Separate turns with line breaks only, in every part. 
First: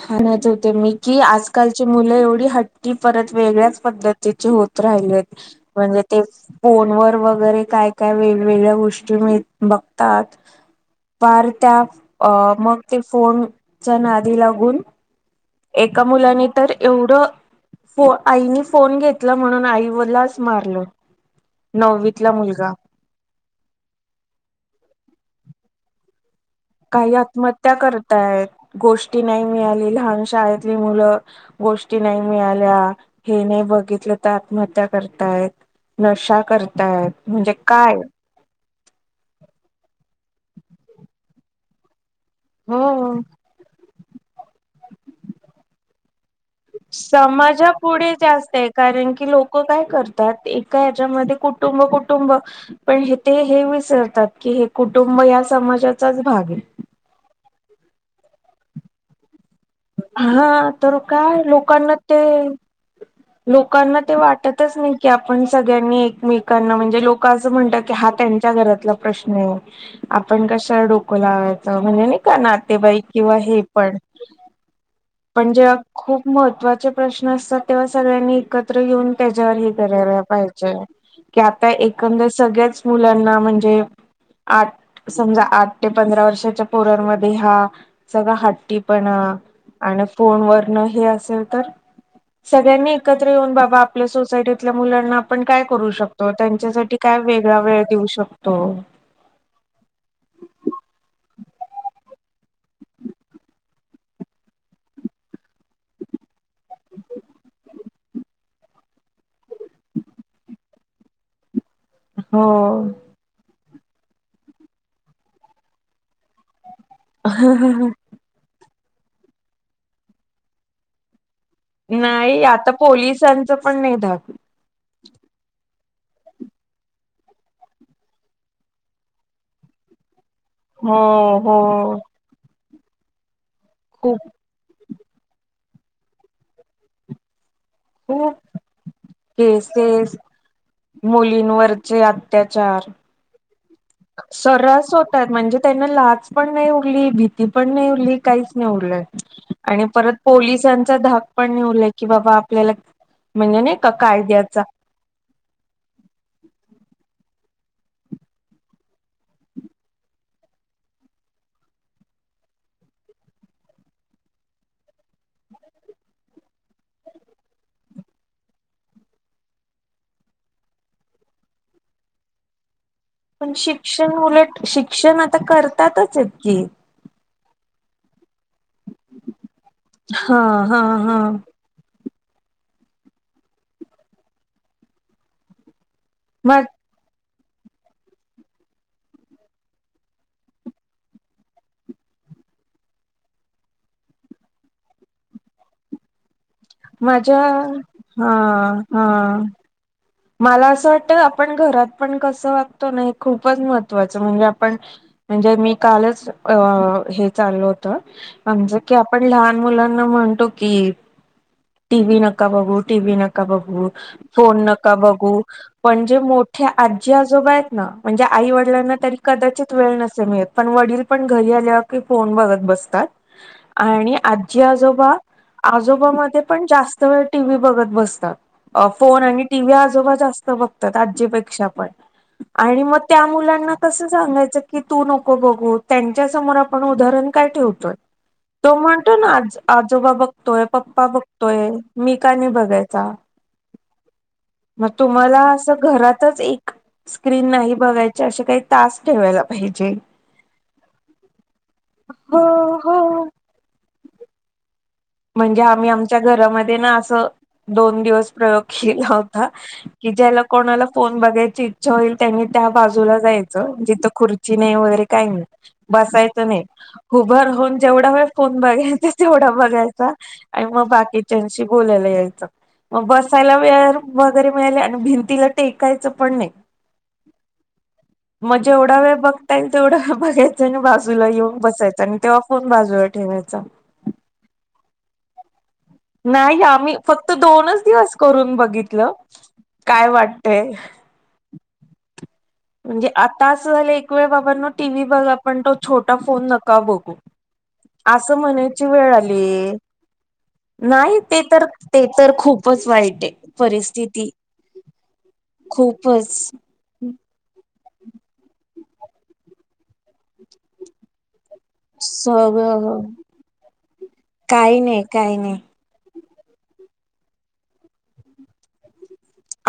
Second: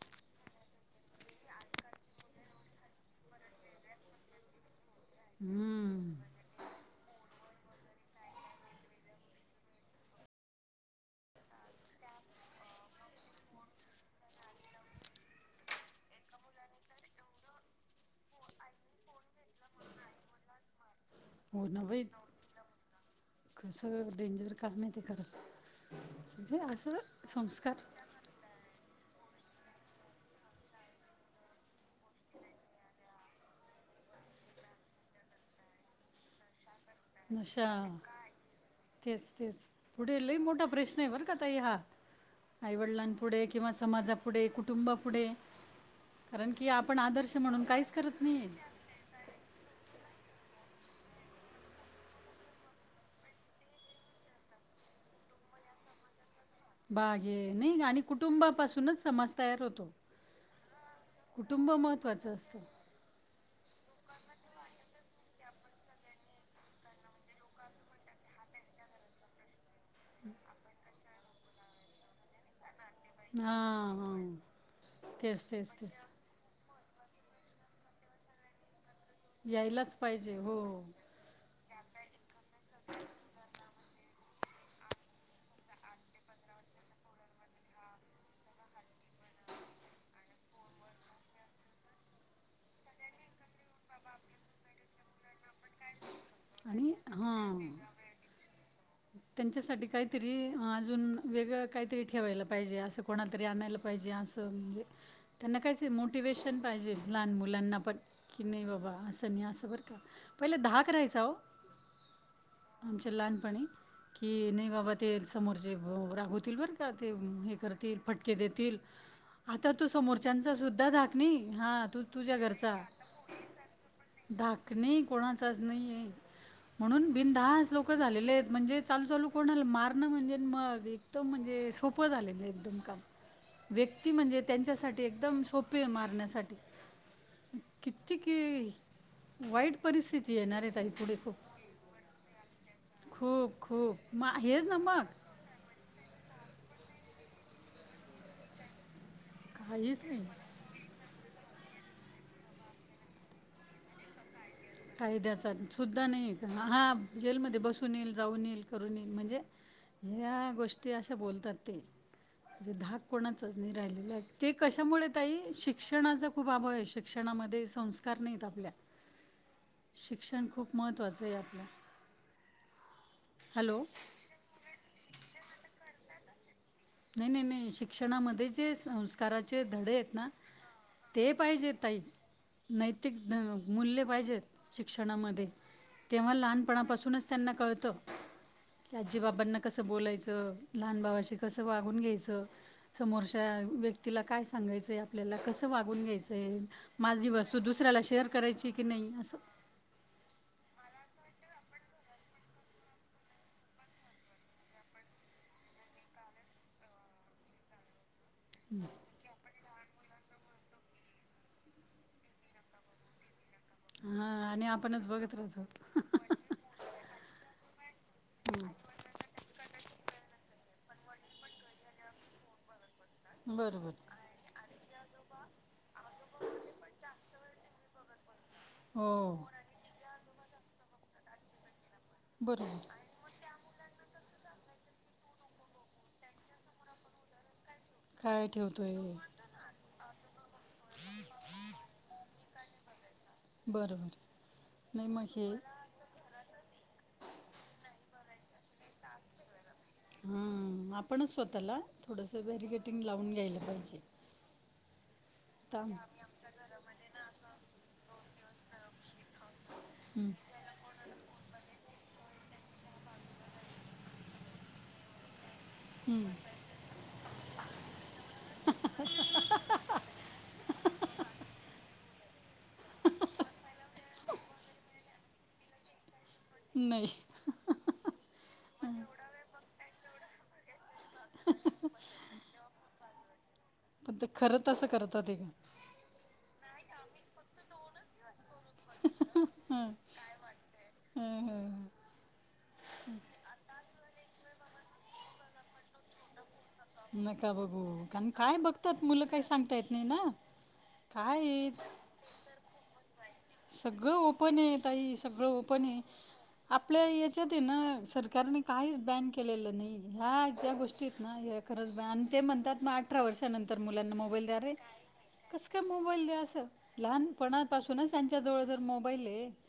हा ना तर मी की आजकालची मुलं एवढी हट्टी परत वेगळ्याच पद्धतीची होती राहिलेत म्हणजे
हम्म
ते फोन वर वगैरे काय काय वेगवेगळ्या गोष्टी नि बघतात पार त्या अ मग ते फोनच्या नादी लागून एका मुलाने तर ऐवढं हो आईनी फोन घेतला म्हणून आई मलाच मारलो
हो न भाई कस डेंजर काय माहित करत
काही आत्महत्या करत्यात गोष्ट नाही मिळाली लहान शाळली मुलं गोष्टी नाही मिळाल्या हे नाही बघितलं आत्महत्या करत्यात नशा करत्यात
नशा तेच तेच पुन्हा पुढे लय मोठा प्रश्न आहे बंर का ताई हा आईवडिलां
हो,
पुुढे किंवा समाजा पुढे कुटुंबा अ पुुढे
समाजा पुढे
नाही
जास्तय आहेय कारण की लोक काय करतात हयात ऐकाहयाच्यामध्ये कुटुंब कुटुंब पण हे ते हे विसरतात की हे कुुंटुब हो मग या समाजाचाच भाग आहे
बागे नाही आणि कुटुंबापासूनच समाज तयार होतो
हा ह तर काय
कुटुंब
लोकांना ते
महत्त्वाचं असतं
लोकांना ते वाटतच नाहीय की आपण सगळ्यांनी एकमेकांना म्हणजे लोक असं म्हणतात की हा त्यांच्या घरातला प्रश्न आहे आपण कशा डोक‌ लावायचं म्हणजे का ना ते बाईक किंवा हे
हां
पण
हां तेच
पण
तेच
जेव्हा
तेच
खूप महत्त्वाचे प्रश्न असतात तेव्हा ह सगळ्यांनी एकत्र ते येऊन
यायलाच
करणारा
हो
पाहिजे की आप हया एकंदर सगळ्याच मुलांना म्हणजे आठ समजा आठ ते पंधरा वर्षाच्या पोरमध्ये हा सगळा हट्टी पण आणि फोनवरून हे असेल तर सगळ्यांनी एकत्र येऊन बाबा आपल्या सोसायटीतल्या मुलांना आपण काय करू शकतो
आणि
त्यांच्यासाठी काय वेगळा
हां
वेळ देऊ शकतो
त्यांच्यासाठी काहीतरी री अजून वेगळं काहीतरी ठेवायला पाहिजे असं कोणातरी आणायला पाहिजे असं म्हणजे त्यांना कायच मोटिवेशन पाहिजे लहान मुलांना पण की नाही बाबा असं त्यानी अस बरं का पहिलं दहा करायचा हो
हो
आमच्या लहानपणी कि नाही बाबा ते समोरचे रागवतील बर आता ते हे करतील फटके देतील आता तू समोरच्याचा सुद्धा धाक नाही हां तू तुझ्या
नाही आता
घरचा
पोलिसांचं पण नाही धाक
धाकणे कोणाचाच नाही आहे म्हणून बिनधास्त लोक झालेले आहेत म्हणजे चालू चालू कोणाला मारण म्हणजे मग
हो
एकदम
हो
म्हणजे सोपं झालेल एकदम काम व्यक्ती
खूप
म्हणजे त्यांच्यासाठी एकदम सोपे आहे मारण्यासाठी किती की
तेच
वाईट
ते
परिस्थिती येणार आहे ताई पुढे खूप
मुलींवरचे अत्याचार
खूप खूप मा हेच ना
सर्रास
मग
होत आहेत म्हणजे त्यांना लाज पण नाही उरली भीती पण नाही उरली काहीच नाही उरलं. आणि
काहीच
परत
नाही
पोलिसांचा धा पण उरलंय की बाबा आपल्याला म्हणजे नाही कायद्याच्या,
कायद्याचा सुद्धा नाही का हा जेलमध्ये बसून येईल जाऊन येईल करून येईल म्हणजे, ह गोष्टी अशा बोलतात ते, म्हणे धाक कोणाच नाही राहिलेला ते कशामुळे तई शिक्षणाचा खूप अभाव आहे शिक्षणा, संस्कार नाहीत आपल्या, शिक्षण खूप महत्त्वाचं आहे आपलं.
पण
हॅलो
शिक्षण उलट. शिक्षण आता करतातच आहेत की?
नाही नाही नाही शिक्षणामध्येच संस्काराचे धडे आहेत ना.
हा हा हा
ते पाहिजे ताई. नैतिक मूल्य पाहिजेत शिक्षणामध्ये. तेव्हा
म
लहानपणापासूनच. त्यांना कळत की आजी-बाबांना कसं बोलायचं? लहान भावाशी कसं वागून घ्यायचं? समोरच्या व्यक्तीला काय सांगायचंय आपल्याला कसं वागून घ्यायचं? ते माझी
माझ्या
वस्तू दुसऱ्याला
हा
शेअर करायची की
हा
नाही असं
मला असं वाटत आपण घरात पण कसं वागतो ना हे खूपच महत्त्वाचं म्हणजे आपण म्हणजे मी कालच अ हे चालल होत. म्हणजे की आपण लहान मुलांना म्हणतो की टी व्ही नका बघू. टी व्ही नका नका बघु.
हां
फोन
आणि
न का
आपणच
बघू
बघत राहतो
पण जे मोठे आजी-आजोबा आहेत ना म्हणजे आई वडलांना तरी कदाचित वेळ न असं मिळत. पण वडील पण घरी आल्या की फोन बघत बसतात.
बरोबर
आणि आजी-आजोबा आजोबामध्ये पण जास्त वेळ टी व्ही बघत बसतात. अ फोन
हो
आणि ते आजोबा जास्त बघतात आजीपेक्षा पण आणि
बरोबर
मग त्या मुलांना तस सांगायचं की तू नको बघू त्यांच्या समोर आपण उदाहरण काय ठेव तोय.
काय
तो
ठेवतोय
म्हनतोय ना आजो-आजोबा बघतोय. पप्पा बघतोय. मी का नाही बघायचा?
बरोबर.
मग
नाही
तुम्हाला
हे
अस घरातच एक स्क्रीन नाही बघाय ते असे काही तास ठेवाय लाग
हम्म आपणच स्वतःला थोडस
हो
बॅरिगेटिंग
हो
लावून घ्यायलं पाहिजे.
म्हणजे आम्ही
ताम
आमच्या घरामध्ये ना असं दोन दिवस प्रयोग केला हो ता. कि
हं,
ज्याला कोणाला फोन बघायची ई च्छा होईल त्यांनी त्या बाजूला जायचं जिथं खुर्ची नाही वगैरे काही नाही.
हं.
बसायचं नाही उभ राहुन जेवढा होय फोन बघायचा तेवढा बघाय अता आणि मग बाकीच्यांशी बोलायला यायचं. मग बसायला वेळ वगैरे मिळाले आणि भिंतीला टेकायचं पण नाही
नाही ह
[unintelligible] मग जेवढा वेळ बघता येईल तेवढा वेळ बघायचा आणि बाजूला येऊन बसायचं आणि तेव्हा फोन बाजूला ठेवा [unintelligible] चा
पण ते खरत तात हे का?
नाही गं आम्ही फक्त दोनच दिवस करून बघ बघितलं.
हां
काय वाटतय?
हम्म हम्म
म्हणजे आता असं झालं एक वेळ बाबांनो टीव्ही बघा पण तो छोटा फोन न का बघु.
हो कारण काय बघतात मुलं काही सांगता येत नाही ना.
नाही
काय
ते तर
आहे
ते तर खूपच वाईटये.
सगळं ओपन आहे ताई सगळं ओपन आहे.
खूपच
आपल्या याच्यात न सरकारने काहीच बॅन केलेलं नाही आणि ह्या ज्या गोष्टी आहेत ना ह्या खरच बाई आणि ते म्हणतात मग
सगळं
अठरा वर्षानंतर मुलांना मोबाईल द्या रे
काही नाही काही नाही
कस काय मोबाईल द्या? [unintelligible] लहानपणापासूनच त्यांच्या जवळ जर मो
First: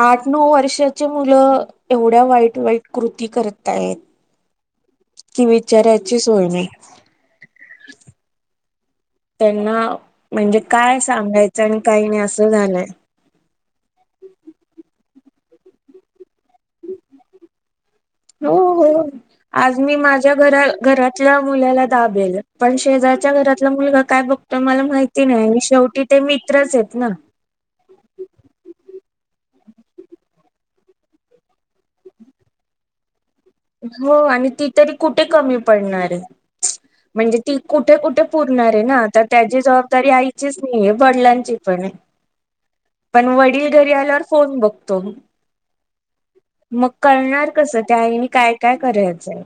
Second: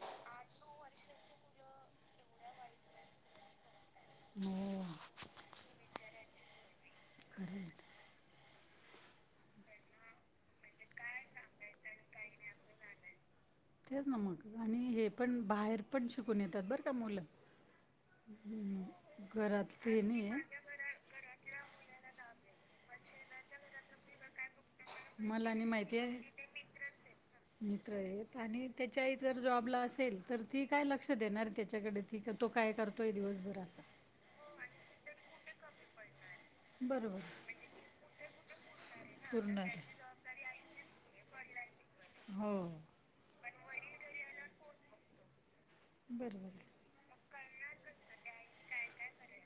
आठ, नऊ वर्षाचे मुलं एवढ्या वाईट वाईट कृती कर तायेत.
हो
[inaudible] काही विचारायची सोय नाही.
खरं आहे.
[inaudible] त्यांना म्हणजे काय सांगायचं आणि काही नाही असं झालंय.
तेच ना मग आणि हे पण बाहेर पण शिकून येतात बरं का मुलं.
हो
हम्म,
हो,
घरात
आज मी
ते नाही
माझ्या
आहे
घरा घरातल्या मुलाला दाबेल, पण शेजा च्या घरातला मुलगा काय बघतो मला माहिती नाही
मला
आन
माहिती
शेवटी
आहे
ते मित्रच आहेत ना.
ची आय जर जॉबला असेल, तर ती काय लक्ष देणार त्याच्याकडे ती तो काय करतोय दिवस
हो आणि ती तरी कुठे कमी पडणार आहे,
बरोबर
म्हणजे ती कुठे कुठे पुरणार आहे ना, तर
पूर्ण
त्याची
आहे.
जबाबदारी आईचीच नाहीये वडलांची पण आहे.
होय.
पण वडील घरी आल्यावर फोन बघतो,
बरोबर आहे.
मग कळणार कसं, त्या आईनी काय काय करायचंय?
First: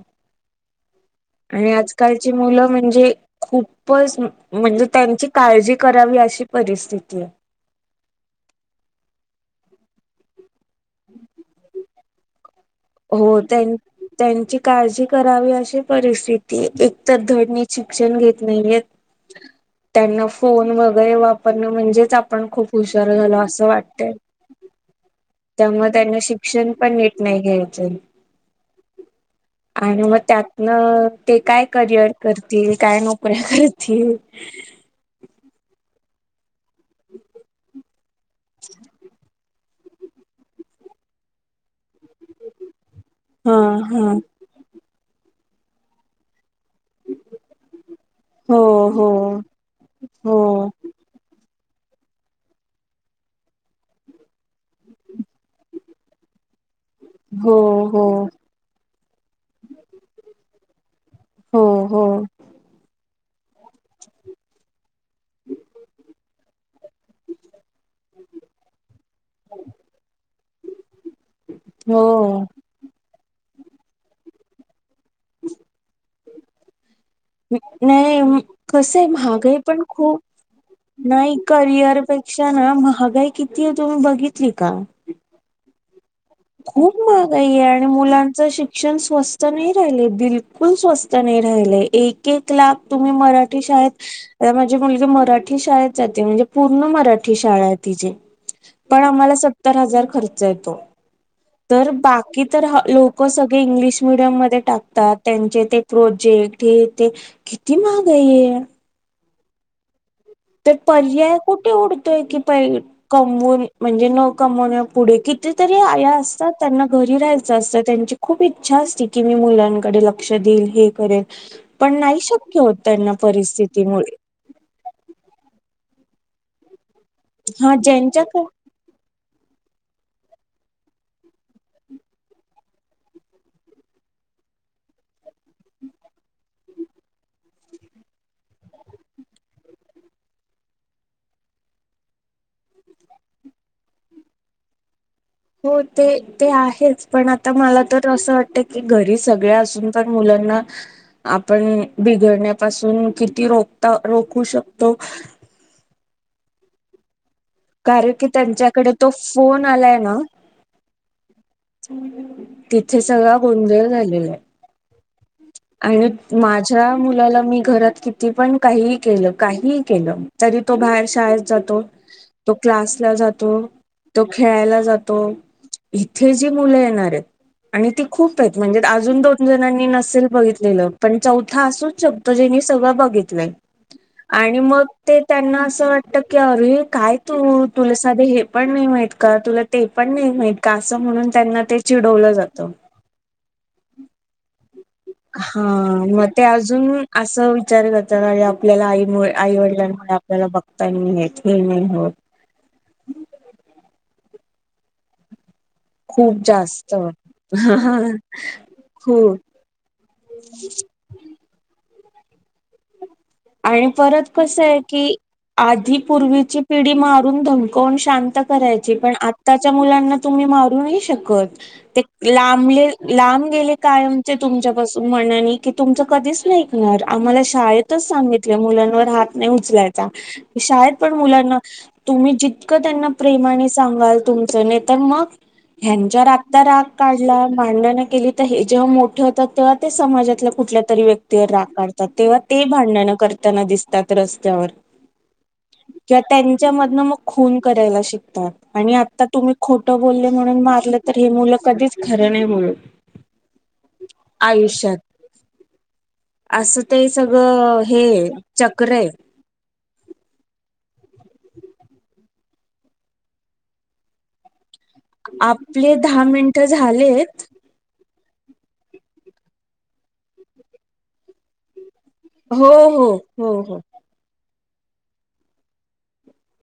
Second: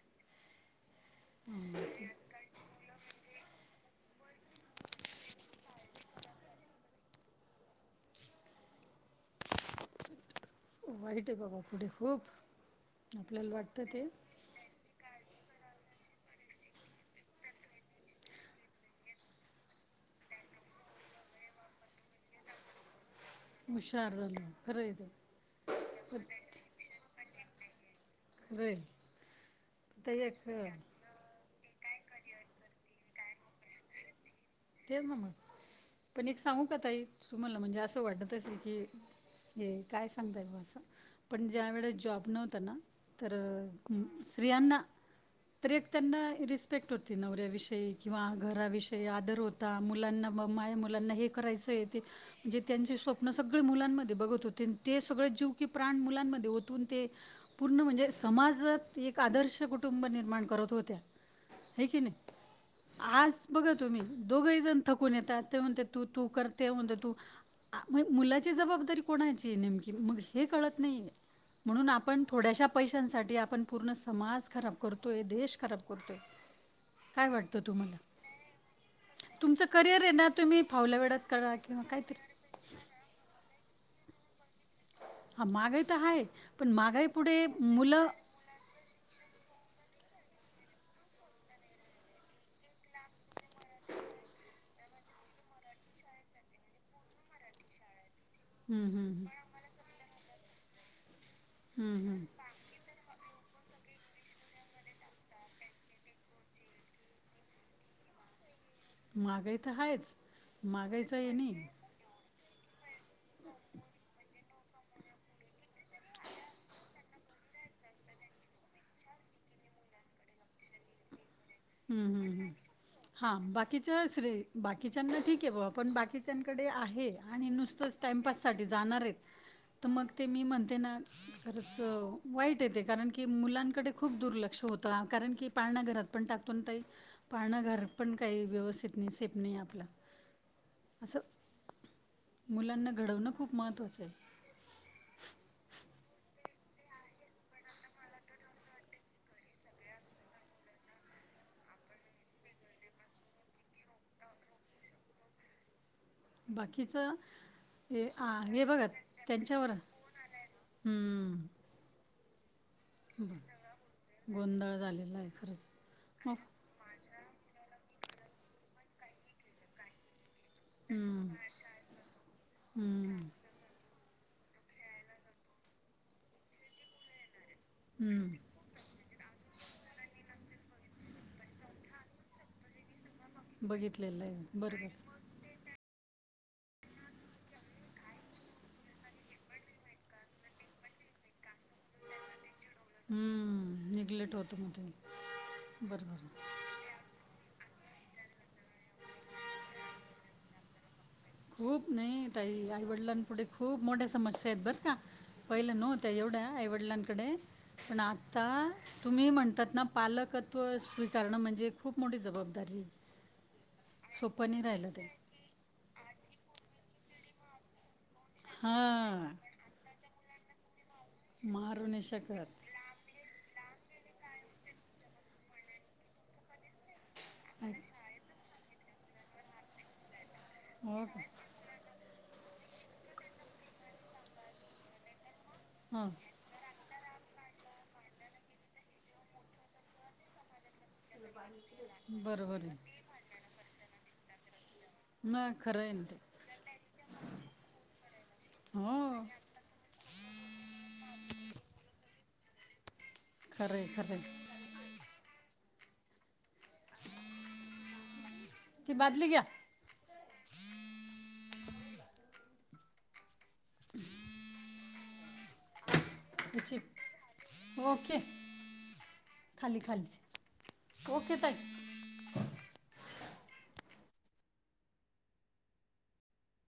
आणि
हम्म.
आजकालची मुलं म्हणजे खूपच म्हणजे त्यांची काळजी करावी अशी परिस्थिती आहे.
वाईट आहे बाबा पुढे खूप.
हो,
आपल्याला
त्यां
वाटतं ते
त्यांची काळजी करावी अशी परिस्थिती आहे, एकतर धड नीट शिक्षण घेत नाहीयेत. त्यांना फोन वगैरे वापरणं म्हणजेच आपण खूप हुश शार झालं असं वाटतंय,
हुशार झालं खरं आहे ते
त्यामुळे त्यांना शिक्षण पण नीट नाही घे च
खरं आहे
आणि मग
ते एक
त्यातनं ते काय करिअर करतील, काय नोकऱ्या करतील?
तेच ना मग पण एक सांगू का ताई? तुम्हाला म्हणजे असं वाटत असल की हे काय सांगताएत‌ बा असं, पण ज्या वेळेस जॉब नव्हतं ना तर
हा
अ
हा
स्त्रियांना तर एक त्यांना रिस पेक्ट होती नवऱ्याविषयी किंवा
हो
घराविषयी
हो
आदर होता, मुलांना
हो
म माया मुलांना हे करायचंय ते, म्हणजे त्यांचे स्वप्न सगळे मुलांमध्ये बघत होते अन ते सगळे जीव की प्राण मुलांमध्ये हो तून ते
हो
पूर्ण
हो
म्हणजे समाजात एक आदर्श कुटुंब निर्माण करत होत्या.
हो
हाय की
हो
नाही, आज बघा तुम्ही दोघही जण थकून येतात, ते म्हणतेत तू तू कर ते म्हणते तू आ मग मुलाची जबाबदारी कोणाची आहे नेमकी? मग हे कळत नाहीये. म्हणून आपण
हो.
थोड्याश्या पैशांसाठी आपण पूर्ण समाज खराब करतोय, देश खराब करतोय. काय वाटतं तुम्हाला
नाही म कसंय महागाई
तुमचं
पण
करिअर आहे
खूप
ना तुम्ही फावल्या वेळात
नाय
करा किंवा
करिअर
काहीतरी
पेक्षा ना महागाई कितीये तुम्ही बघितली का?
हा महागाई तर आहे पण
खूप महागाई
पुढे
आहे आणि
मुलं
मुलांच शिक्षण स्वस्त नाही राहिले. बिलकुल स्वस्त नाय राहिलंय, एक एक लाख तुम्ही मराठी शाळेत अ माझी मुलगी म मराठी शाळेत जाते, म्हणजे पूर्ण मराठी शाळा आहे तिची.
हम्म,
पण
हम्म,
आम्हाला सत्तर हजार खर्च येतो. तर
हम्म, हम्म.
बाकी तर ह् लोकं सग ळी इंग्लिश मिडियम मध्ये टाकतात, त्यांचे ते प्रोजेक्ट हे ते, किती महागाई ए.
महागाई तर हायच.
तर पर्याय कुठे उडतोय की पै कमवून म्हणजे न कमवण्या पुढे, किती तरी आया असतात त्यांना घरी राहायचं असतं, त्यांची खूप इच्छा असते की मुलांकडे लक्ष देईल हे करेल. पण
हम्म
नाही
हम्म हम्म,
शक्य होत त्यांना
हा बाकीच्या
परिस्थितीमुळे
श बाकीच्यांना ठीक क आहे बाबा, पण बाकीच्यांकडे आहे आणि
हा
नुसतंच
ज्यांच्याक
टाइमपास साठी जाणार आहेत.
[inaudible]
तर मग ते मी म्हणते ना, खरंच वाईट आहे ते कारण की मुलांकडे खूप दुर्लक्ष होत ला कारण की पाळणा घरात पण टा पणं ताई पाळणा घर पण काही व्यवस्थित नाही, सेफ नाही आपलं. असं मुलांना घडवणं खूप महत्वाचं आहे.
हो ते ते आहेच, पण आता मला तर असं वाटत की, घरी सगळ असून पण मुल त्यांना आपण बिघडण्यापासून किती रोखता रोखू शकतो?
बाकीच
कारण कि त्यांच्याकडे तो फोन आलाय ना?
हं,
तिथे सगळा गोंधळ झालेला हाय.
गोंधळ झालेला आहे खरंच.
आणि
मग
माझ्या मुलाला मी घरात किती पण? काही केलं, काहीही केलं तरी तो बाहेर
हं,
शाळेत जातो, तो क्लासला
हं,
जातो. तो खेळायला जातो, इथे जी मुलं येणार हाएत आणि ती
हं.
खूप हाएत म्हणजे अजून दोन जणांनी नसेल बघितलेलं, पण चौथा असूच शकतो जेनी सगळं बघितलं. लय
बघितलेलं आहे
आणि मग
बरोबर
ते त्यांना असं वाटत की अरे काय तू? तुला साधे हे पण नाही माहित का? तुला ते पण नाही माहीत का? आसं म्हणून त्यांना ते चिडवलं जात
हम्म निग्लेट होतो म ते.
हा म
बरोबर
ते अजून आसं विचार करतात, आरे आपल्याला आई मुळे आई वडिलांमुळे आपल्याला बघताही ये
खूप नाही ताई, आईवडिलांपुढे खूप मोठ्या समस्या आहेत बर का? पहिलं नव्हत्या
खूप
एवढ्या
जास्त
आईवडिलांकडे,
हा
पण आत्ता तुम्ही
खूप
म्हणतात ना पालक त्व स्वीकारणं म्हणजे खूप मोठी जबाबदारी ये
आणि परत कस हाय की, आधी पूर्वीची पिढी मारून धमवकवून शिक शांत करायची, पण
हां
आताच्या मुलांना तुम्ही मारू नाय श कत,
मारू
ते
नाही शकत
लांबले लांब गेले कायमचे तुमच्यापासून मनानी की तुमचं कधीच नाही ऐकणार, आम्हाला शाळेतच तलं मुलांवर हात नाही उचलायचा, शाळेत
हो
पण
का
मुलांना तुम्ही जित कं त्यांना प्रेमाने सांगाल तुमचं नायतर मग
हां
ह्यांच्यावर आता राग काढला भांडणं केली तर हे जेव्हा मोठे होतात तेव्हा ते समाजातल्या कुठल्या तरी व्यक्तीवर राग काढतात, तेव्हा ते
बरोबर आहे
भांडणं करताना दिसतात रस्त्यावर.
म ख
किंवा त्यांच्या मधनं मग खून करायला शिकतात, आणि
हो
आता तुम्ही खोटं बोलले म्हणून मग मारलं तर हे मुलं कधीच खरं बोलत.
खरंय खरंय.
आयुष्यात असं ते सगळं हे ए
ती बादली घ्या. [unintelligible]
आपले दहा मिनिटं
याची
झालेत.
ओके खाली खाली, ओके ताई.
हो हो, हो हो.